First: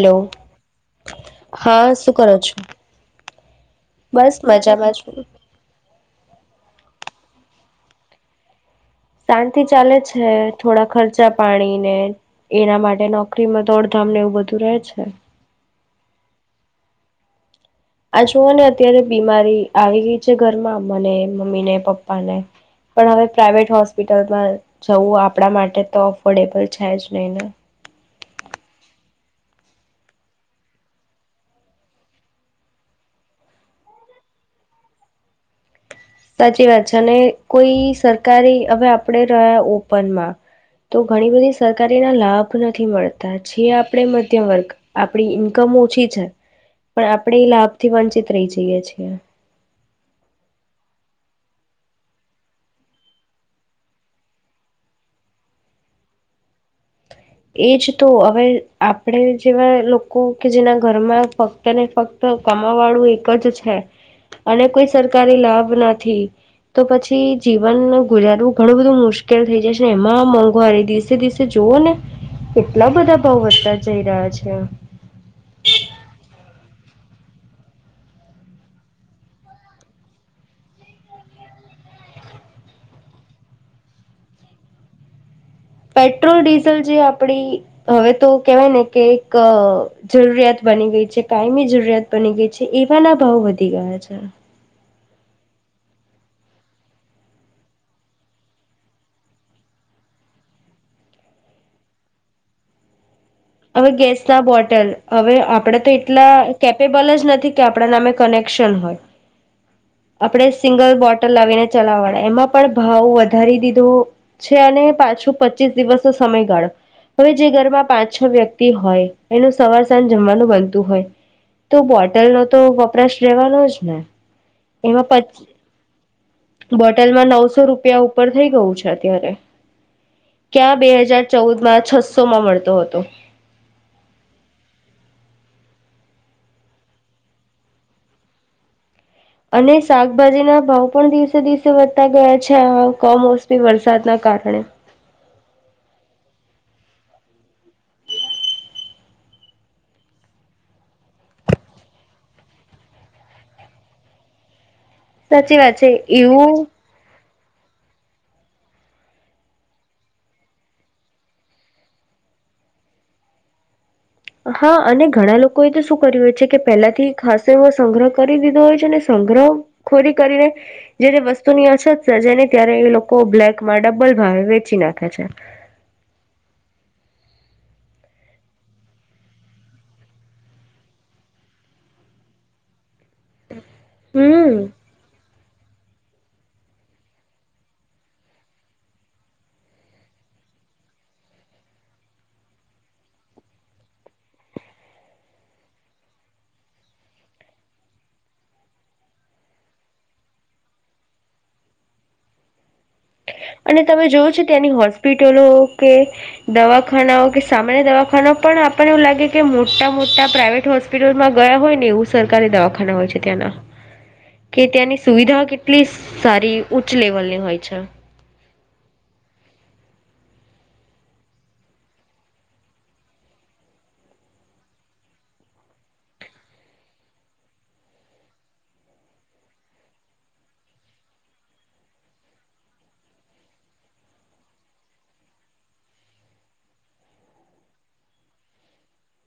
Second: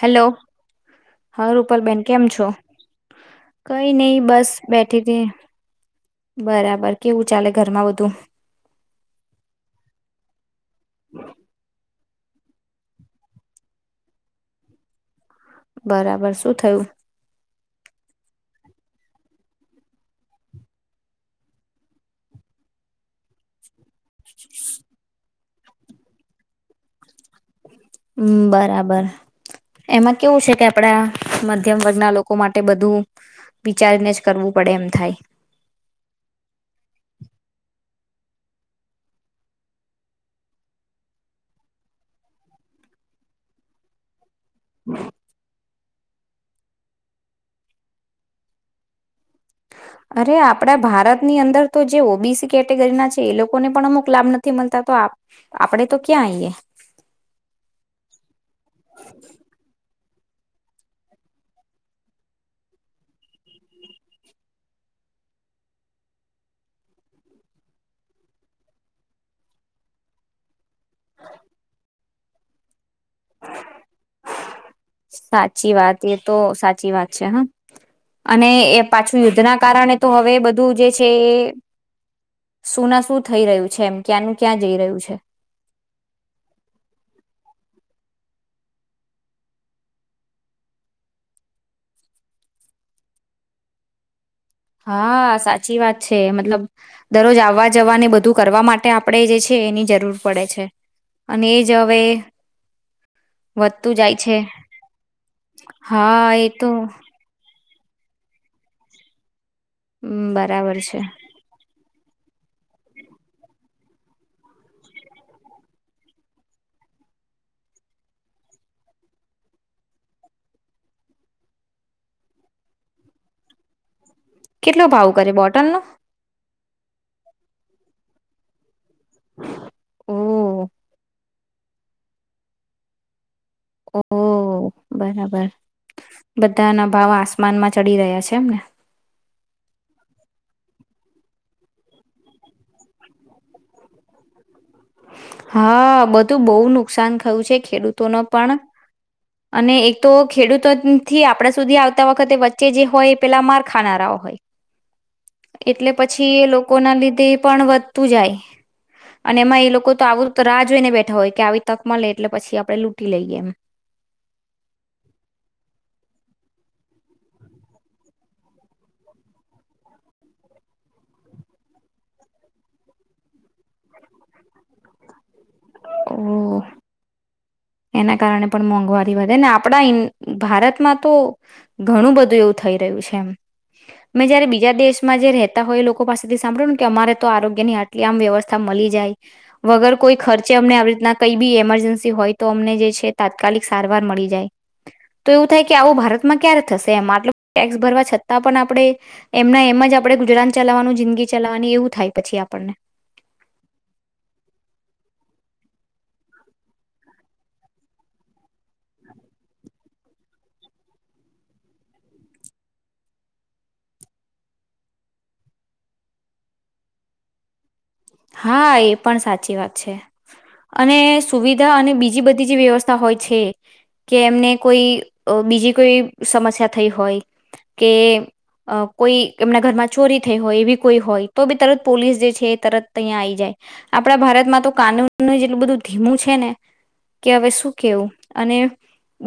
Hello, હા રૂપલ બેેન કેમ છો? કઈ નહી બસ મજામાં બેઠી છું હતી. બરાબર. કેવું ચાલે ઘરમાં બધું? શાંતિ ચાલે છે. થોડા ખર્ચા પાણી ને એના માટે નોકરીમાં દોડધામને એવું બધું રહે છે. બરાબર શું થયું? આ જુઓ ને અત્યારે બીમારી આવી ગઈ છે ઘરમાં મને મમ્મી ને પપ્પા ને પણ હવે પ્રાઇવેટ હોસ્પ હોસ્પિટલમાં જવું આપ આપડા માટે તો અફોર્ડેબલ છે, જ નહી ને હમ બરાબર એમાં કેવું છે, કે આપડા મધ્યમ વર્ગના લોકો માટે બધું વિચારીને જ કરવું પડે એમ થાય. સાચી વાત છે અને કોઈ સરકારી હવે આપણે રહ્યા ઓપનમાં તો ઘણી બધી સરકારીના લાભ નથી મળતા જે આપણે મધ્યમ વર્ગ આપણી ઇન્કમ ઓછી પણ આપણેે એ લાભ થી વંચિત રહી જઈએ છીએ. અરે આપડા ભારતની અંદર તો જે ઓબીસી કેટેગરીના છે, એ લોકોને પણ અમુક લાભ નથી મળતા તો આપડે તો ક્યાં આઈયએ. એજ તો હવે આપણેે જેવા લોકો લોકો કે જેના ઘરમાં ફક્ત ને ફક્ત કમા વાળું એક જ છે, અને કોઈ સરકારી લાભ નથી તો પછી જીવન ગુજારવું ઘણું બધું મુશ્કેલ થઈ જાય છે ને એમાં મોંઘવારી દિવસે દિવસે તે જોવાને કે એટલા બધા ભાવ વધતા જઈ રહ્યા છે. સાચી વાત એ તો સાચી વાત છે હ અને એ પાછું યુદ્ધના કારણે તો હવે બધું જે છે એ શું ના શું થઈ રહ્યું છે એમ ક્યાંનું ક્યાં જઈ રહ્યું છે. પેટ્રોલ ડીઝલ જે આપડી હવે તો. કહેવાય ને કે જરૂરિયાત બની ગઈ છે કાયમી જરૂરિયાત બની ગઈ છે એવાના ભાવ વધી ગયા છે. હા સાચી વાત છે મતલબ દરરોજ આવવા જવાને બધું કરવા માટે આપણેે જે છે એની જરૂર પડે છે અને એજ હવે. હવે વધતું જાય છે ગેસના બોટલ હવે આપડે તો હા એટલા એ તો કેપેબલ જ નથી. કે આપણા નામે કનેક્શન હોય. હમ, આપણે બરાબર સિંગલ છે બોટલ લાવીને. ચલાવવાળા એમાં પણ ભાવ વધારી દીધો છે અને પાછો પચીસ દિવસનો સમયગાળો હવે જે ઘરમાં પાંચ છ વ્યક્તિ હોય એનું સવાર સાંજ જમવાનું બનતું હોય તો બોટલનોો તો વપરાશ રહેેવાનો જ ને. કેટલો એમાં ભાવ પ કરે બોટલનો? બોટલમાં નવસો રૂપિયા ઉપર થઇ ગયું છે. વધ્યા ત્યારે ઓ ક્યાં બે હજાર. ચૌદ માં છસો માં મળતો હતો. ઓહો બરાબર બધાના ભાવ આસમાનમાં ચડી રહ્યા છે એમને. અને શાકભાજી ના ભાવ. પણ દિવસે દિવસે વધતા ગયા છે આ ક મોસમી વરસાદના કારણે. હા બધું બહુ નુકસાન થયું છે ખેડૂતો ન પણ અને એક તો ખેડૂતોથી આપડા સુધી આવતા વખતે વચ્ચે જે હોય એ પેલા માર ખાનારા હોય. સાચી વાત એટલે છે પછી એ એવું લોકો ના લીધે પણ વધતું જાય અને એમાં એ લોક લોકો તો આવું રાહ જોઈ ને બેઠા હોય કે આવી તક મળ લે એટલે પછી આપડણે લૂંટી લઈએ એમ. હા અને ઘણા લોકોએ તો શું કર્યું હોય છે કે પેલાથી ખાસ એવો સંગ્રહ કરી દીધો હોય છે અને સંગ્રહ ખોરી કરીને જયારે વસ્તુની અછત સર્જાય ને ત્યારે એ લોકો બ્લેકમાં ડબલ ભાવે વેચી નાખે છે. ઓ એના કારણે પણ મોંઘવારી વધે ને આપણા ભારતમાં તો ઘણું બધું એવું થઈ રહ્યું છે એમ. મેં જયારે હમ બીજા દેશમાં જે રહ લોકો પાસેથી સાંભળ્યુંને કે અમારે તો આરોગ્ય ની આટલી આમ વ્યવસ્થા મળી જાય વગર કોઈ ખર્ચે અમને આવી રીતના કઈ બી એમરજન્સી હોય તો અમને જે છે તાત્કાલિક સારવાર મળી જાય તો એવું થાય કે આવું ભારતમાં ક્યારે થશે એટલ ટેક્સ ભરવા છતાં પણ આપણે એમના એમ જ આપણે ગુજરાન ચલાવવાનું જિંદગી ચલાવવાની એવું થાય પછી આપણને અને તમે જોવ છો ત્યાંની હોસ્પિટલો કે દવાખાનાઓ કે સામાન્ય દવાખાનાઓ પણ આપણને એવું લાગે કે મોટા મોટા પ્રાઇવેટ હોસ્પિટલમાં ગયા હોય ને એવું સરકારી દવાખાના હોય છે ત્યાંના કે ત્યાંની સુવિધાઓ કેટલી સારી ઉચ્ચ લેવલની હોય છે. હા એ પણ સાચી વાત છે અને સુવિધા અને બીજી બધી જે વ્યવસ્થા હોય છે કે એમને કોઈ બીજી કોઈ સમસ્યા થઈ હોય કે કોઈ એમના ઘરમાં ચોરી થઈ હોય એવી કોઈ હોય તો બી તરત પોલીસ જે છે તરત તહીં આ આવી જાય આપણા ભારતમાં તો કાનૂનનું જેટલું બધું ધીમું છે ને કે હવે શું કેવું અને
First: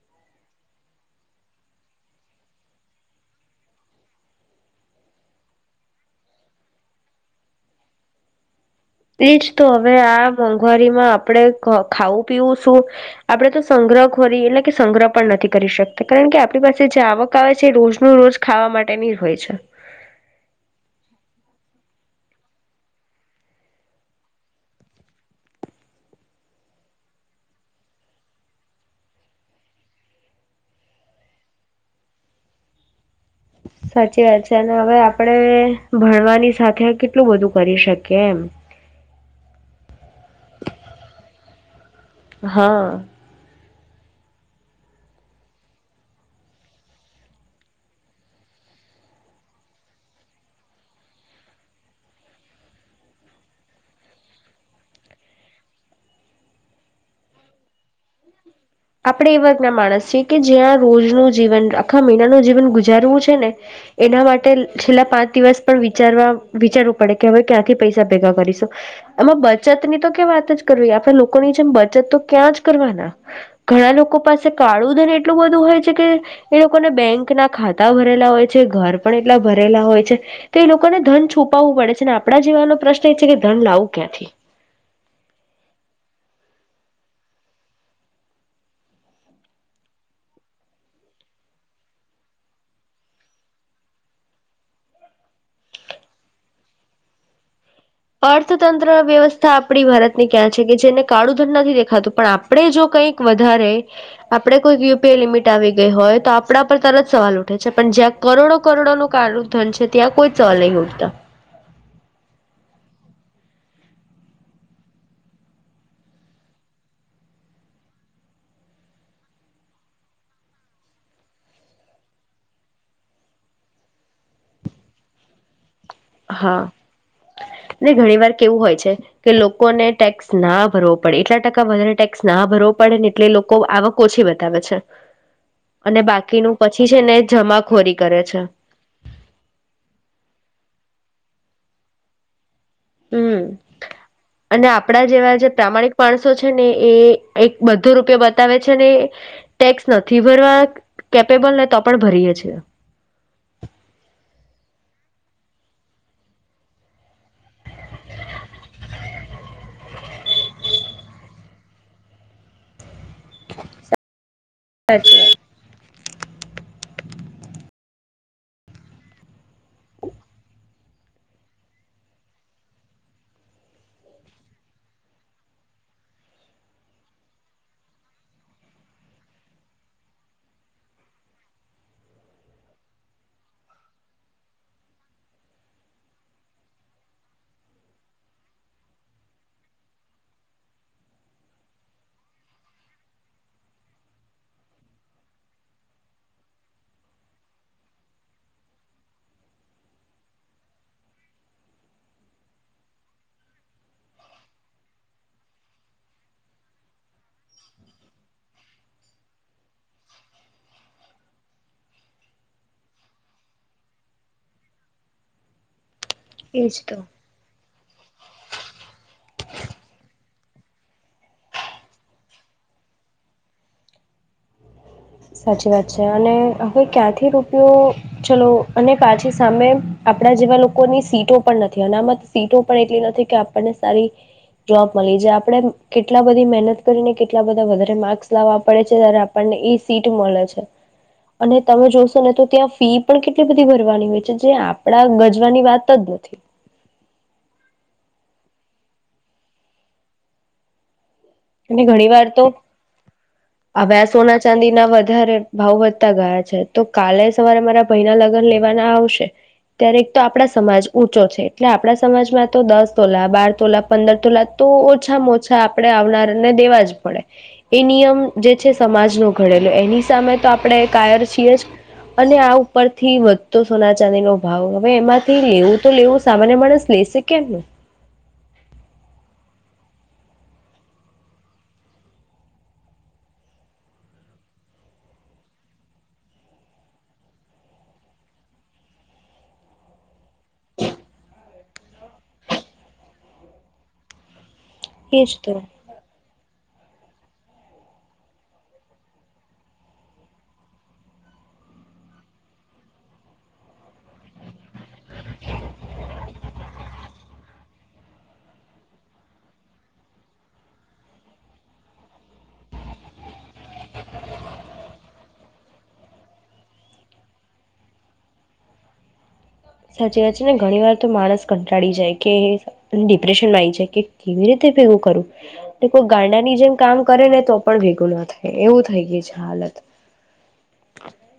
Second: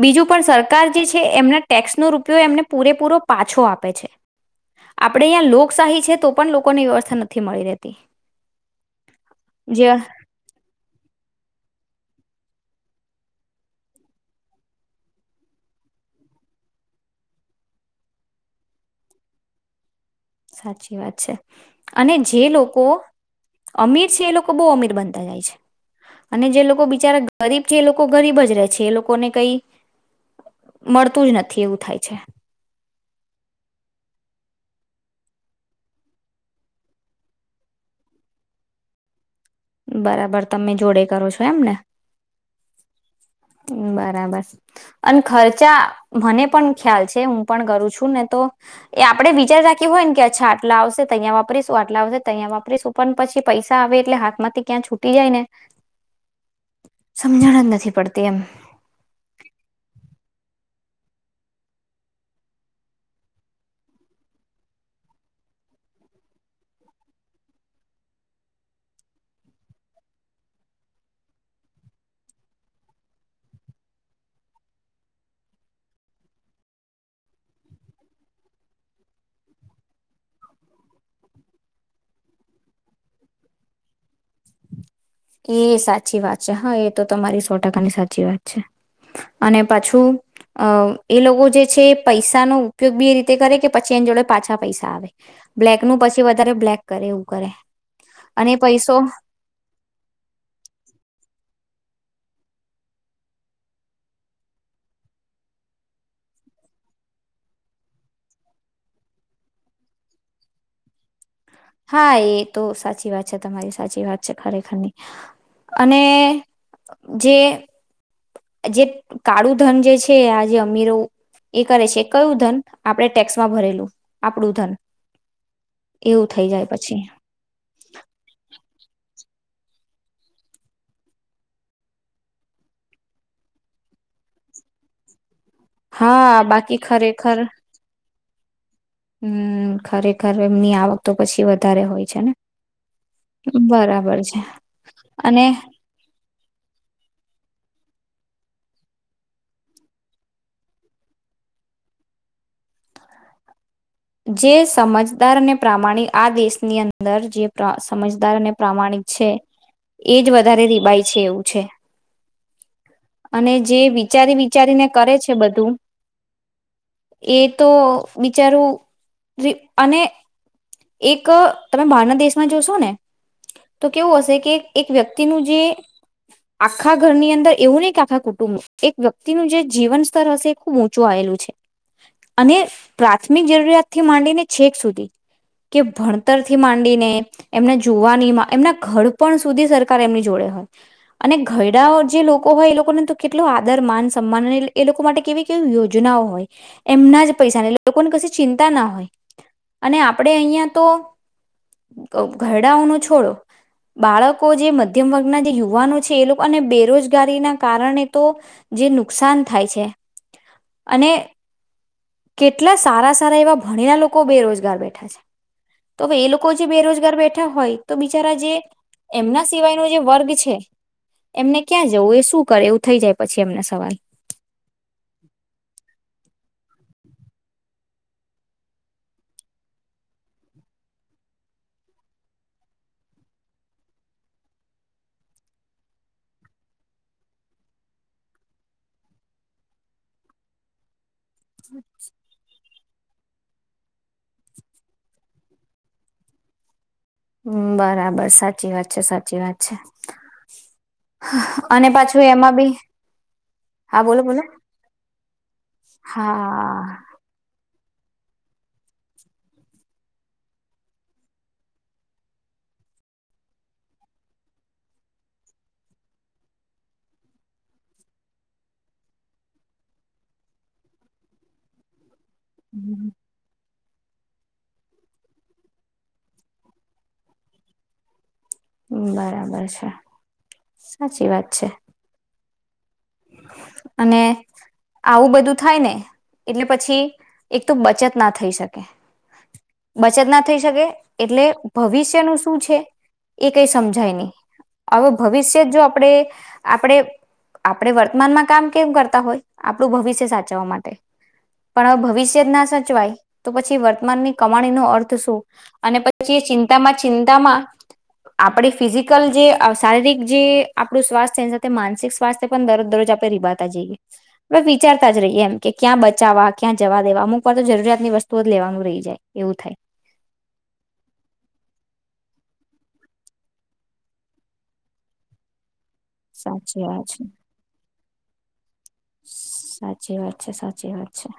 બીજું પણ સરકાર જે છે એમના ટેક્સ નો રૂપિયો એમને પૂરેપૂરો પાછો આપે છે આપણે અહીં લોકશાહી છે તો પણ લોકોની વ્યવસ્થા નથી મળી રહેતી એજ તો હવે જે આ મોંઘવારીમાં આપણે ખાવું પીવું શું આપણેે તો સંગ્રહ ખોરી એટલે કે સંગ્રહ પણ નથી કરી શકતા કારણ કે આપણી પાસે જે આવક આવે છે એ રોજનું રોજ ખાવા માટેની હોય છે. સાચી વાત છે અને જે લોકો અમીર છે એ લોકો બહુ અમીર બનતા જાય છે અને જે લોકો બિચારા ગરીબ છે એ લોકો ગરીબ જ રહે છે એ લોકોને કઈ મળતું જ નથી એવું થાય છે. સાચી વાત છે અને હવે આપણેે ભણવાની સાથે કેટલું બધું કરી શકીએ એમ બરાબર તમે જોડે કરો છો એમને હા. બરાબર અને ખર્ચા મને પણ ખ્યાલ છે હું પણ કરું છું ને તો એ આપડે વિચાર રાખી હોય ને કે અચ્છા આટલા આવશે તહીયા વાપરીશું આટલા આવશે તહીંયા વાપરીશું પણ પછી પૈસા આવે એટલે હાથમાં ક્યાં છૂટી જાય ને સમજણ જ નથી પડતી એમ આપણે એ વર્ગના માણસ છીએ કે જ્યાં રોજ ન જીવન આખા મહિનાનું જીવન ગુજારવું છે ને એના માટે છેલ્લા પાંચ દિવસ પણ વિચારવા વિચારવું પડે કે હવે ક્યાંથી પૈસા ભેગા કરીશું એમાં બચત ની તો કે વાત જ કરવી આપે લોકોની જેમ બચત તો ક્યાં જ કરવાના ઘણા લોકો પાસે કાળું ધન એટલું બધું હોય છે કે એ લોકોને બેંક ના ખાતા ભરેલા હોય છે ઘર પણ એટલા ભરેલા હોય છે તો એ લોકોને ધન છુપાવવું પડે છે અને આપણા જીવાનનો પ્રશ્ન એ છે કે ધન લાવું ક્યાંથી. એ સાચી વાત છે હા એ તો તમારી સો ટકાની સાચી વાત છે અને પાછું એ લોકો જે છે પૈસાનો ઉપયોગ બી એ રીતે કરે કે પછી એની જોડે પાછા પૈસા આવે બ્લેક નું પછી વધારે બ્લેક કરે એવું કરે અને અર્થતંત્ર પૈસો વ્યવસ્થા ા આપણી ભારતની ક્યાં છે કે જેને કાળું ધન નથી દેખાતું પણ આપણે જો કંઈક વધારે આપણે કોઈક યુપીએ લિમિટ આવી ગઈ હોય તો આપણા પર તરત સવાલ ઉઠે છે પણ જ્યાં કરોડો કરોડો નું કાળુ ધન છે ત્યાં કોઈ સવાલ નહીં ઉઠતા હા એ તો સાચી વાત છે તમારી સાચી વાત છે ખરેખરની અને જે જે કાળું ધન જે છે આ જે અમીરો એ કરે છે કયું ધન આપડે ટેક્સમાં ભરેલું આપડું ધન. એવું થઈ જાય હા પછી ને ઘણી વાર કેવું હોય છે. કે લોકોને ટેક્સ ના ભરવો પડે એટલા ટકા વધારે ટેક્સ ના ભરવો પડે ને એટલે લોકો આવક ઓછી બતાવે છે. અને હા બાકીનું બાકી પછી છે ને ખરેખર જમાખોરી કરે છે. હમ ખરેખર એમની આવક તો પછી વધારે હોય છે ને હમ બરાબર છે અને આપણા જેવા અને જે પ્રામાણિક માણસો છે ને એ એક બધો રૂપિયો બતાવે છે ને ટેક્સ નથી ભરવા કેપેબલ ને તો પણ ભરીયે છે. જે સમજદાર અને પ્રામાણિક આ દેશની અંદર જે સમજદાર અને પ્રામાણિક છે એ જ વધારે રિબાય છે એવું છે. અને જે વિચારી વિચારીને કરે સાચી છે વાત બધું એ તો બિચારું અને એક તમે બહારના દેશમાં જોશો ને તો કેવું હશે કે એક વ્યક્તિનું જે આખા ઘરની અંદર એવું નહી કે આખા કુટુંબ એક વ્યક્તિનું જે જીવન સ્તર હશે એ ખૂબ ઊંચું આવેલું છે અને પ્રાથમિક જરૂરિયાત થી માંને છેક સુધી કે ભણતરથી માંડીને એમના જોવાની એમના ઘડપણ સુધી સરકાર એમની જોડે હોય અને ઘરડા જે લોકો હોય એ લોકોને તો કેટલો આદર માન સન્માન એ લોકો માટે કેવી કેવી યોજનાઓ હોય એમના જ પૈસા લોકોને ક ચિં હોય અને આપણે અહિયાં તો ઘરડાઓ ન છોડો બાળકો જે મધ્યમ વર્ગના જે યુવાનો છે એ લોકો અને બેરોજગારી ના કારણે તો જે નુકસાન થાય છે અને કેટલા સારા સારા એવા ભણી ના લોકો બેરોજગાર બેઠા છે. તોવે એ લોકો જે એજ તો. બેરોજગાર બેઠા હોય તો બિચારા જે એમના સિવાયનો જે વર્ગ છે એમને ક્યાં જવું એ શું કરે એવું થઈ જાય પછી એમના સવાલ સાચી વાત છે અને હવે ક્યાંથી રૂપિયો ચલો અને પાછી સામે આપડા જેવા લોકોની સીટો પણ નથી અનામત સીટો પણ એટલી નથી કે આપણને સારી જોબ મળી જાય આપણે કેટલા બધી મહેનત કરીને કેટલા બધા વધારે માર્ક્સ લાવવા પડે છે ત્યારે આપણને સીટું મળલા છે અને તમે જોશો ને તો ત્યાં ફી પણ કેટલી બધી ભરવાની હોય છે જે આપડા ગજવાની વાત જ નથી. હ બરાબર સાચી વાત છે સાચી વાત છે. અને ઘણી પાછું વાર તો એમાં બી હા હ્યા બોલો સોના બોલો ચાંદીના વધારે ભાવ વધતા ગયા છે તો હા કાલે સવારે મારા ભયના લગ્ન લેવાના આવશે ત્યારે એક તો આપણા સમાજ ઊંચો છે એટલે આપણા સમાજમાં તો દસ તોલા, બાર તોલા, પંદર તોલા તો ઓછામાં ઓછા આપણે આવનાર દેવા જ પડે એ નિયમ જે છે સમાજ નો ઘડેલો એની સામે તો આપણે કાયર છીએ જ. અને આ ઉપર થી વધતો સોના ચાંદી નો ભાવ હવે એમાંથી લેવું તો લેવું સામાન્ય માણસ લેશે કેમનું. બરાબર છે. સાચી વાત છે. અને આવું બધું થાય ને એટલે પછી એક તો બચત ના થઈ શકે બચત ના થઈ શકે એટલે ભવિષ્યનું શું છે એ કઈ સમજાય નહી. હવે એજ તો ભવિષ્ય જો આપણેે આપણેે આપણે વર્તમાનમાં કામ કેમ કરતા હોય આપણું ભવિષ્ય સાચવવા માટે પણ હવે ભવિષ્ય જ ના સાચવાય તો પછી વર્તમાનની કમાણી નો અર્થ શું અને પછી ચિંતામાં ચિંતામાં આપણી ફિઝિકલ જે શારીરિક જે આપણું સ્વાસ્થ્ય એની સાથે માનસિક સ્વસ્થ પણ દરજ દરરોજ આપડે રીબાતા જઈએ. આપ વિચારતા જ રહીએ એમ કે ક્યાં બચાવવા, ક્યાં જવા દેવા અમુક વાર તો જરૂરિયાતની વસ્તુ જ લેવાનું રહી જાય એવું થાય. સાચી વાત છે ને ઘણી વાર તો માણસ કંટાળી જાય કે ડિપ્રેશનમાં આવી જાય કે કેવી રીતે ભેગું કરું. કોઈ ગાડાની જેમ સાચી કામ વાત છે કરે ને તો પણ ભેગું નથી એવું થઈ ગઈ છે હાલત સાચી વાત છે. સાચી વાત છે.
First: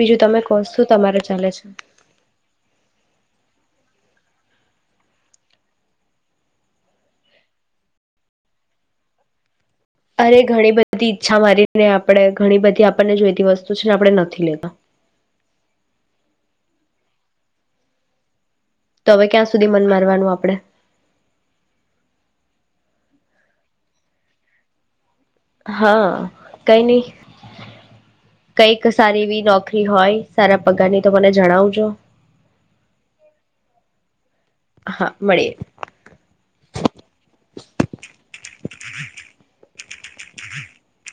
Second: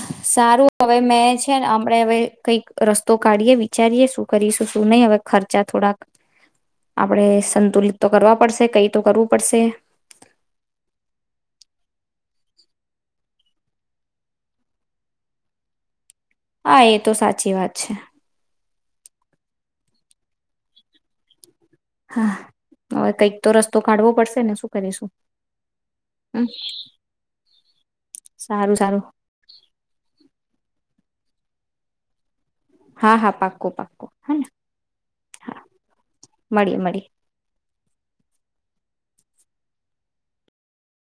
બીજું તમે કહો સારું શું હવે તમારે મેં ચાલે છે ને હમણે હવે કઈક રસ્તો કાઢી એવી વિચારીએ શું કરીશું શું નહી હવે ખર્ચા થોડાક. આપણેે સંતુલિત તો કરવા પડશે કઈ તો કરવું પડશે. અરે ઘણી બધી ઈચ્છા મારીને આપણે ઘણી બધી આપણને જોઈતી વસ્તુ છે ને આપણે નથી લેતા. હા એ તો સાચી વાત છે. તો હવે ક્યાં સુધી મન મારવાનું આપણેે. હા હવે કંઈક તો રસ્તો કાઢવો પડશે ને શું કરીશું. હા હમ કઈ નઈ સારું કઈક સારું સારી એવી નોકરી હોય. સારા પગારની તો મને જણાવજો. હા હા પાક્કો પાક્કો હેને. હા, મળીએ મળીએ.